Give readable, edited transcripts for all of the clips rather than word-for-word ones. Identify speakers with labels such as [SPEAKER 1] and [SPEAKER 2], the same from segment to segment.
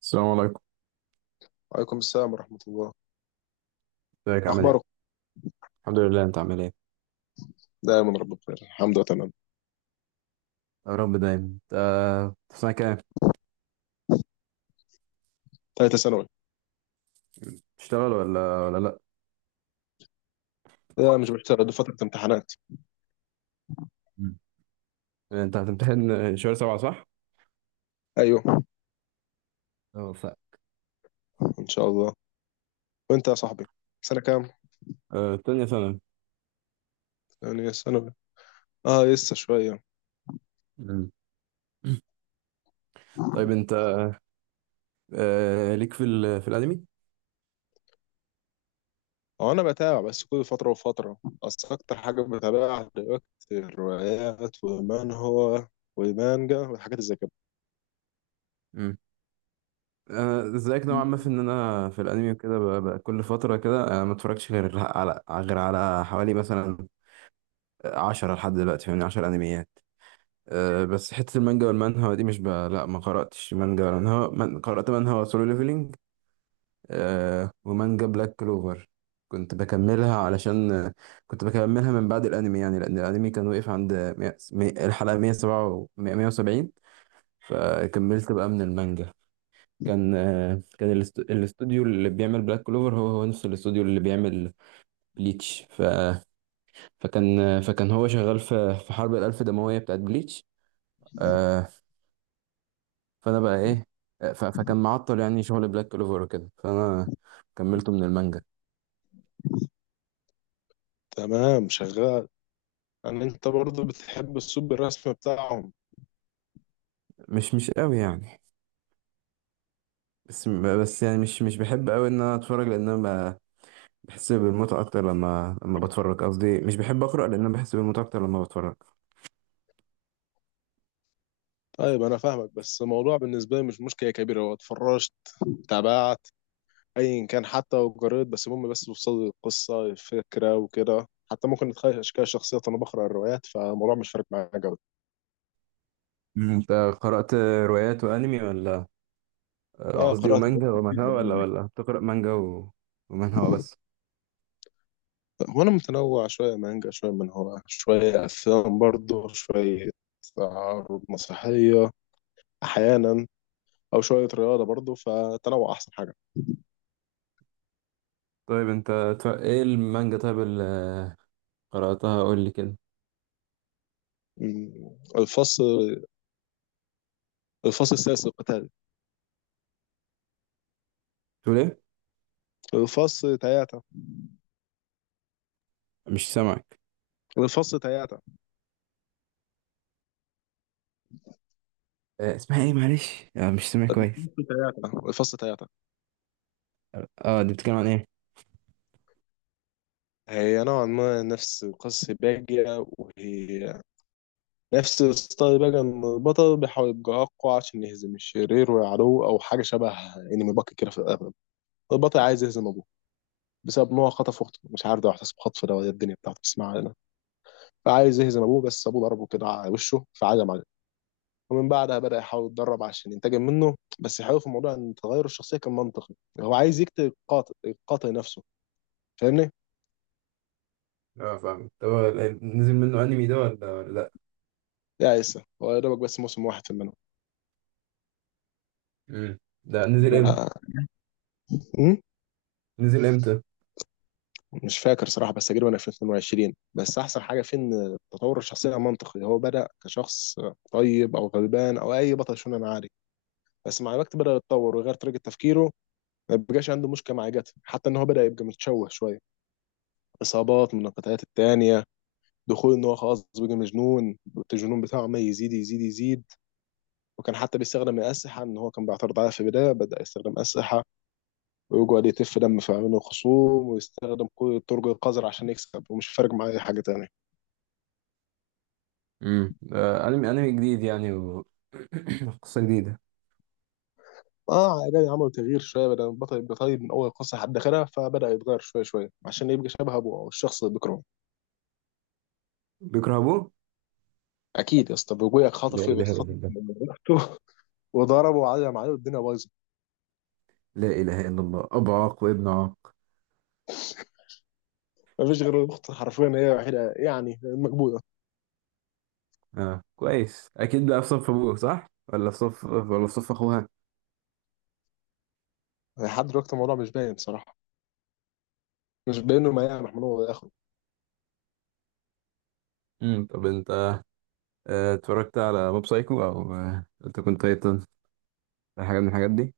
[SPEAKER 1] السلام عليكم.
[SPEAKER 2] وعليكم السلام ورحمة الله.
[SPEAKER 1] ازيك، عامل
[SPEAKER 2] أخبارك.
[SPEAKER 1] ايه؟ الحمد لله. انت عامل ايه؟
[SPEAKER 2] دائما رب بخير، الحمد لله تمام.
[SPEAKER 1] يا رب دايما انت. في سنة كام؟
[SPEAKER 2] ثالثة ثانوي.
[SPEAKER 1] بتشتغل ولا لأ؟
[SPEAKER 2] لا مش بشتغل، دي فترة امتحانات.
[SPEAKER 1] مم. انت هتمتحن شهر سبعة، صح؟
[SPEAKER 2] أيوه.
[SPEAKER 1] اه ف
[SPEAKER 2] إن شاء الله. وأنت يا صاحبي، سنة كام؟
[SPEAKER 1] آه، تانية ثانوي.
[SPEAKER 2] يعني ثانوي. آه لسه شوية.
[SPEAKER 1] مم. طيب انت، ليك في الأنمي؟
[SPEAKER 2] هو أنا بتابع بس كل فترة وفترة. أصل أكتر حاجة بتابعها دلوقتي الروايات ومن هو والمانجا والحاجات زي كده.
[SPEAKER 1] مم. انا زيك نوعا ما في ان انا في الانمي وكده، كل فتره كده انا ما اتفرجش غير على حوالي مثلا 10 لحد دلوقتي، فاهمني، 10 انميات. بس حته المانجا والمانهوا دي، مش ب... لا، ما قراتش مانجا ولا منهوا، قرات منهوا سولو ليفلينج. ومانجا بلاك كلوفر، كنت بكملها، علشان، كنت بكملها من بعد الانمي، يعني لان الانمي كان وقف عند الحلقة 107 و 170. فكملت بقى من المانجا. كان الاستوديو اللي بيعمل بلاك كلوفر هو نفس الاستوديو اللي بيعمل بليتش فكان هو شغال في حرب الالف دموية بتاعت بليتش. آه فانا بقى ايه، فكان معطل يعني شغل بلاك كلوفر وكده، فانا كملته من المانجا.
[SPEAKER 2] تمام شغال. يعني انت برضه بتحب اسلوب الرسم بتاعهم؟
[SPEAKER 1] مش قوي يعني، بس يعني مش بحب قوي ان انا اتفرج، لان انا بحس بالمتعه اكتر لما بتفرج، قصدي مش بحب اقرا لان انا بحس بالمتعه اكتر لما بتفرج.
[SPEAKER 2] طيب انا فاهمك، بس الموضوع بالنسبه لي مش مشكله كبيره، هو اتفرجت تابعت ايا كان حتى لو جريد، بس المهم بس توصل لي القصه الفكره وكده، حتى ممكن نتخيل اشكال شخصيات، انا بقرا الروايات فالموضوع مش فارق معايا قوي.
[SPEAKER 1] انت قرات روايات وانمي ولا؟
[SPEAKER 2] اه
[SPEAKER 1] قصدي
[SPEAKER 2] قرات روايات
[SPEAKER 1] ومانجا
[SPEAKER 2] كتير من
[SPEAKER 1] ومانهوا، ولا
[SPEAKER 2] الأنمي.
[SPEAKER 1] ولا بتقرا مانجا ومانهوا بس؟
[SPEAKER 2] وانا متنوع، شويه مانجا شويه من هو شويه افلام برضه، شويه عروض مسرحيه احيانا، او شويه رياضه برضه، فتنوع احسن حاجه.
[SPEAKER 1] طيب انت، ايه المانجا طيب اللي قراتها، قول لي كده.
[SPEAKER 2] مم. الفصل السادس القتالي.
[SPEAKER 1] تقول ايه؟
[SPEAKER 2] الفصل تياتا.
[SPEAKER 1] مش سامعك.
[SPEAKER 2] الفصل تياتا.
[SPEAKER 1] اسمها ايه، معلش، مش سامع كويس.
[SPEAKER 2] الفصل تياتا. الفصل تياتا.
[SPEAKER 1] اه دي بتتكلم عن ايه؟
[SPEAKER 2] هي نوعا ما نفس قصة باجية، وهي نفس ستايل باجية، إن البطل بيحاول يبقى أقوى عشان يهزم الشرير ويعلوه أو حاجة شبه أنمي باكي كده في الأغلب. البطل عايز يهزم أبوه بسبب إن هو خطف أخته، مش عارف ده احتسب خطف ده ولا إيه الدنيا بتاعته، بس ما علينا. فعايز يهزم أبوه، بس أبوه ضربه كده على وشه، فعزم عليه. ومن بعدها بدأ يحاول يتدرب عشان ينتقم منه. بس الحلو في الموضوع إن تغير الشخصية كان منطقي. هو عايز يقتل القاتل، القاتل نفسه، فاهمني؟
[SPEAKER 1] اه، فاهم. طب هو نزل منه انمي ده ولا لا؟
[SPEAKER 2] يا عيسى هو يا دوبك بس موسم واحد في
[SPEAKER 1] امم. ده نزل امتى؟
[SPEAKER 2] المنهج.
[SPEAKER 1] نزل امتى؟
[SPEAKER 2] مش فاكر صراحة، بس تقريبا 2022. بس أحسن حاجة فيه إن تطور الشخصية منطقي. هو بدأ كشخص طيب أو غلبان أو أي بطل شونان عادي، بس مع الوقت بدأ يتطور ويغير طريقة تفكيره. ما بقاش عنده مشكلة مع جاته، حتى إن هو بدأ يبقى متشوه شوية، إصابات من القتالات التانية، دخول إن هو خلاص بقى مجنون، الجنون بتاعه ما يزيد يزيد يزيد. وكان حتى بيستخدم الأسلحة، إن هو كان بيعترض عليها في البداية، بدأ يستخدم أسلحة ويقعد يتف دم في عيون الخصوم ويستخدم كل الطرق القذرة عشان يكسب، ومش فارق معاه أي حاجة تانية.
[SPEAKER 1] انمي جديد يعني قصة جديدة.
[SPEAKER 2] اه عادي، عملوا تغيير شويه، بدل بطل يبقى طيب من اول قصه لحد اخرها، فبدا يتغير شويه شويه عشان يبقى شبه ابوه او الشخص اللي بيكرهه.
[SPEAKER 1] بيكرهبوه.
[SPEAKER 2] اكيد يا اسطى، ابويا
[SPEAKER 1] لا
[SPEAKER 2] خطف
[SPEAKER 1] اله الا
[SPEAKER 2] خطف
[SPEAKER 1] الله.
[SPEAKER 2] من اخته، وضربه وعلم عليه والدنيا بايظه.
[SPEAKER 1] لا إله إلا الله، أبو عاق وابن عاق.
[SPEAKER 2] مفيش غير الاخت حرفيا، هي الوحيده يعني مكبوته.
[SPEAKER 1] آه، كويس. أكيد بقى في صف أبوه، صح؟ ولا في صف أخوها؟
[SPEAKER 2] لحد دلوقتي الموضوع مش باين بصراحه، مش باين انه يا محمود هو اخره.
[SPEAKER 1] طب أنت، اتفرجت على موب سايكو، أو، أنت كنت تايتن، حاجة من الحاجات دي؟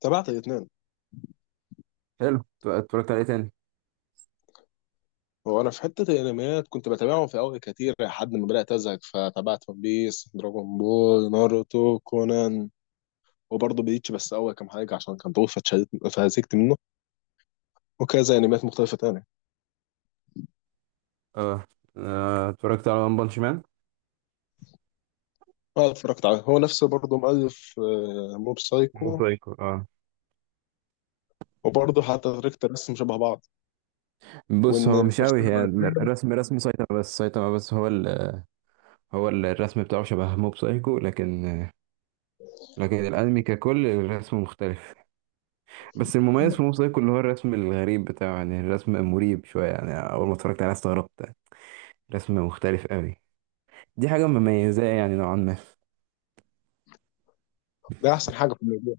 [SPEAKER 2] تابعت الاثنين.
[SPEAKER 1] حلو. اتفرجت على إيه تاني؟
[SPEAKER 2] هو انا في حته الانميات كنت بتابعهم في اول كتير لحد ما بدات ازهق، فتابعت ون بيس، دراجون بول، ناروتو، كونان، وبرضه بليتش بس اول كام حاجه عشان كان طويل فاتشدت فهزكت منه، وكذا انميات مختلفه تانية.
[SPEAKER 1] آه اتفرجت على ون بانش مان؟
[SPEAKER 2] اه اتفرجت عليه، هو نفسه برضه مؤلف موب سايكو.
[SPEAKER 1] موسايكو، اه.
[SPEAKER 2] وبرضه حتى طريقه الرسم شبه بعض،
[SPEAKER 1] بص،
[SPEAKER 2] وان
[SPEAKER 1] هو مش قوي
[SPEAKER 2] الشخصيه
[SPEAKER 1] هي،
[SPEAKER 2] الرئيسية.
[SPEAKER 1] الرسم، رسم سايتاما بس هو هو الرسم بتاعه شبه موب سايكو، لكن لكن الانمي ككل الرسم مختلف. بس المميز في موب سايكو اللي هو الرسم الغريب بتاعه، يعني الرسم مريب شويه، يعني اول ما اتفرجت عليه استغربت. رسم مختلف قوي. دي حاجه مميزاه يعني، نوعا ما.
[SPEAKER 2] ده احسن حاجه في الموضوع.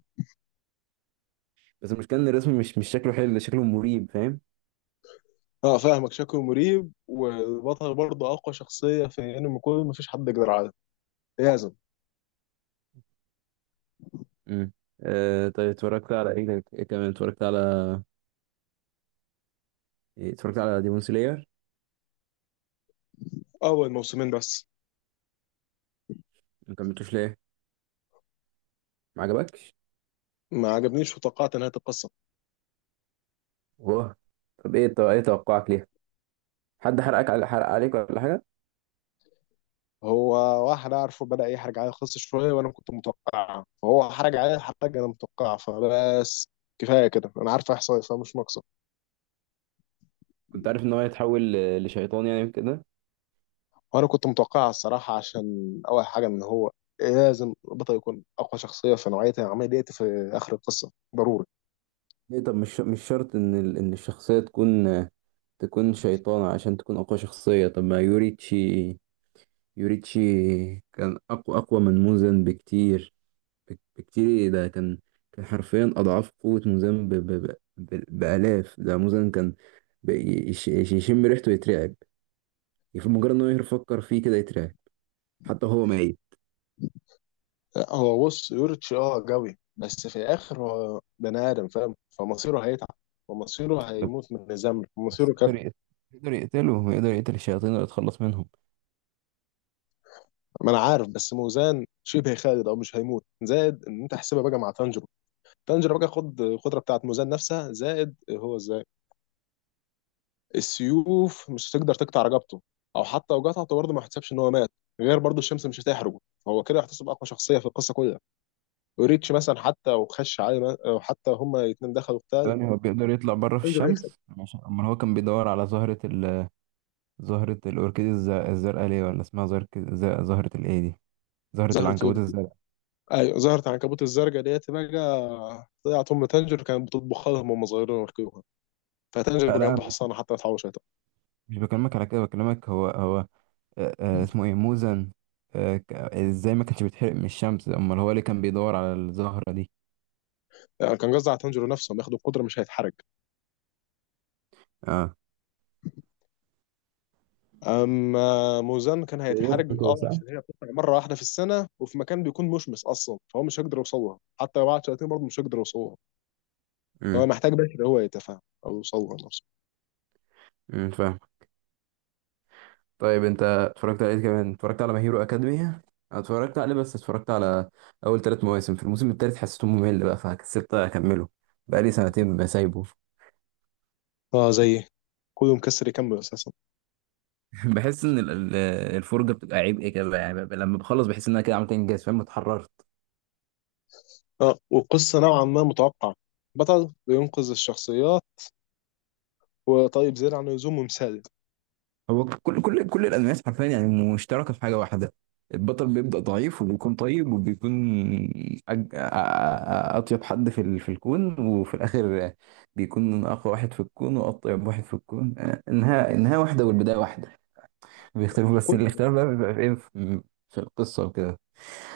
[SPEAKER 1] بس المشكله ان الرسم مش شكله حلو، شكله مريب، فاهم.
[SPEAKER 2] اه فاهمك، شكله مريب، والبطل برضه اقوى شخصيه في انمي كله، مفيش حد يقدر عليه لازم.
[SPEAKER 1] امم. طيب اتفرجت على ايه تاني؟ إيه كمان اتفرجت على، إيه، اتفرجت على ديمون سلاير؟
[SPEAKER 2] اول موسمين بس.
[SPEAKER 1] ما كملتوش ليه؟ ما عجبكش؟
[SPEAKER 2] ما عجبنيش وتوقعت نهايه القصه.
[SPEAKER 1] واه. طب ايه توقعك ليها؟ حد حرق عليك ولا حاجه؟
[SPEAKER 2] هو واحد اعرفه بدا يحرج عليا القصه شويه، وانا كنت متوقعها، فهو حرج عليا حرج، انا متوقعها فبس. كفايه كده، انا عارف احصائي، فمش ناقص.
[SPEAKER 1] كنت عارف ان هو هيتحول لشيطان يعني كده؟
[SPEAKER 2] وانا كنت متوقعها الصراحه، عشان اول حاجه ان هو لازم البطل يكون اقوى شخصيه في نوعيه العمليه ديت في اخر القصه ضروري.
[SPEAKER 1] ليه؟ طب مش شرط ان الشخصيه تكون، تكون شيطانه عشان تكون اقوى شخصيه. طب ما يوريتشي كان اقوى من موزن بكتير، بكتير، إيه ده، كان كان حرفيا اضعاف قوه موزن بالاف، ده موزن كان يشم ريحته يترعب، في مجرد ان هو يفكر فيه كده يترعب، حتى هو ميت.
[SPEAKER 2] لا، هو بص، يوريتش قوي، بس في الاخر هو بني ادم فاهم، فمصيره هيتعب ومصيره
[SPEAKER 1] بس
[SPEAKER 2] هيموت من الزمن،
[SPEAKER 1] بس
[SPEAKER 2] ومصيره كان.
[SPEAKER 1] يقدر يقتل الشياطين اللي يتخلص منهم.
[SPEAKER 2] ما انا عارف، بس موزان شبه خالد او مش هيموت، زائد ان انت حسبها بقى مع تانجيرو. تانجيرو بقى خد القدره بتاعت موزان نفسها، زائد هو السيوف مش هتقدر تقطع رقبته، او حتى لو قطعته برضه ما يحتسبش ان هو مات، غير برضه الشمس مش هتحرقه. هو كده يحتسب اقوى شخصيه في القصه كلها. وريتش مثلا حتى وخش عليه، او حتى هما الاثنين دخلوا قتال،
[SPEAKER 1] يعني هو بيقدر يطلع بره في
[SPEAKER 2] تنجر هيكسب.
[SPEAKER 1] الشمس؟ عشان امال هو كان بيدور على زهرة، زهرة الأوركيد الزرقاء، ليه؟ ولا اسمها زهرة الإيه دي؟ زهرة
[SPEAKER 2] زهرة
[SPEAKER 1] العنكبوت
[SPEAKER 2] ال-،
[SPEAKER 1] الزرقاء؟
[SPEAKER 2] ايوه زهرة العنكبوت الزرقاء ديت بقى طلعت ام تنجر كانت بتطبخ لهم وهم صغيرين ويركبوها، فتنجر
[SPEAKER 1] آه،
[SPEAKER 2] بقى
[SPEAKER 1] لا،
[SPEAKER 2] عنده
[SPEAKER 1] أنا
[SPEAKER 2] حصانه حتى ما تحوش.
[SPEAKER 1] مش بكلمك على كده، بكلمك هو، اسمه إيه، موزن، إزاي ما كانش بيتحرق من الشمس، أمال هو اللي كان بيدور على الزهرة دي؟
[SPEAKER 2] يعني كان قصدي على تنجر نفسه، لما ياخد القدره مش هيتحرق.
[SPEAKER 1] اه،
[SPEAKER 2] اما موزان كان
[SPEAKER 1] زي اخته
[SPEAKER 2] هيتحرج
[SPEAKER 1] كده،
[SPEAKER 2] اه،
[SPEAKER 1] صح؟
[SPEAKER 2] عشان هي بتطلع مره واحده في السنه وفي مكان بيكون مشمس اصلا، فهو مش هيقدر يوصلها حتى لو قعد سنتين، برضه مش هيقدر يوصلها. فهو
[SPEAKER 1] امم.
[SPEAKER 2] محتاج بشر هو يتفاهم، او يوصلها نفسه.
[SPEAKER 1] فاهم. طيب انت، اتفرجت على ايه كمان، اتفرجت على ماهيرو اكاديمي؟ أنا اتفرجت عليه، بس اتفرجت على اول 3 مواسم. في الموسم الثالث حسيته ممل بقى فكسبت اكمله، بقى لي سنتين بسايبه.
[SPEAKER 2] اه زي كله مكسر يكمل اساسا.
[SPEAKER 1] بحس ان الفرجه بتبقى عبء كده، يعني ببقى لما بخلص بحس ان انا كده عملت انجاز، فاهم، اتحررت.
[SPEAKER 2] اه والقصه نوعا ما متوقعه، بطل بينقذ الشخصيات، وطيب زيادة عن اللزوم، ومثالي
[SPEAKER 1] هو كل الانميات حرفيا يعني مشتركه في حاجه واحده، البطل بيبدا ضعيف وبيكون طيب وبيكون، أج... أ- أ- اطيب حد في الكون، وفي الاخر بيكون اقوى واحد في الكون واطيب واحد في الكون، انها واحده والبدايه واحده، بيختلفوا بس
[SPEAKER 2] كله.
[SPEAKER 1] الاختلاف بقى بيبقى في ايه، في القصه وكده.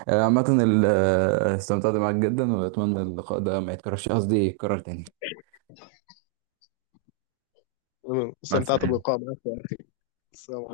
[SPEAKER 1] عامه استمتعت معاك جدا، واتمنى اللقاء ده ما يتكررش، قصدي يتكرر تاني. مع
[SPEAKER 2] استمتعت
[SPEAKER 1] السلامة.
[SPEAKER 2] باللقاء معك. السلام عليكم.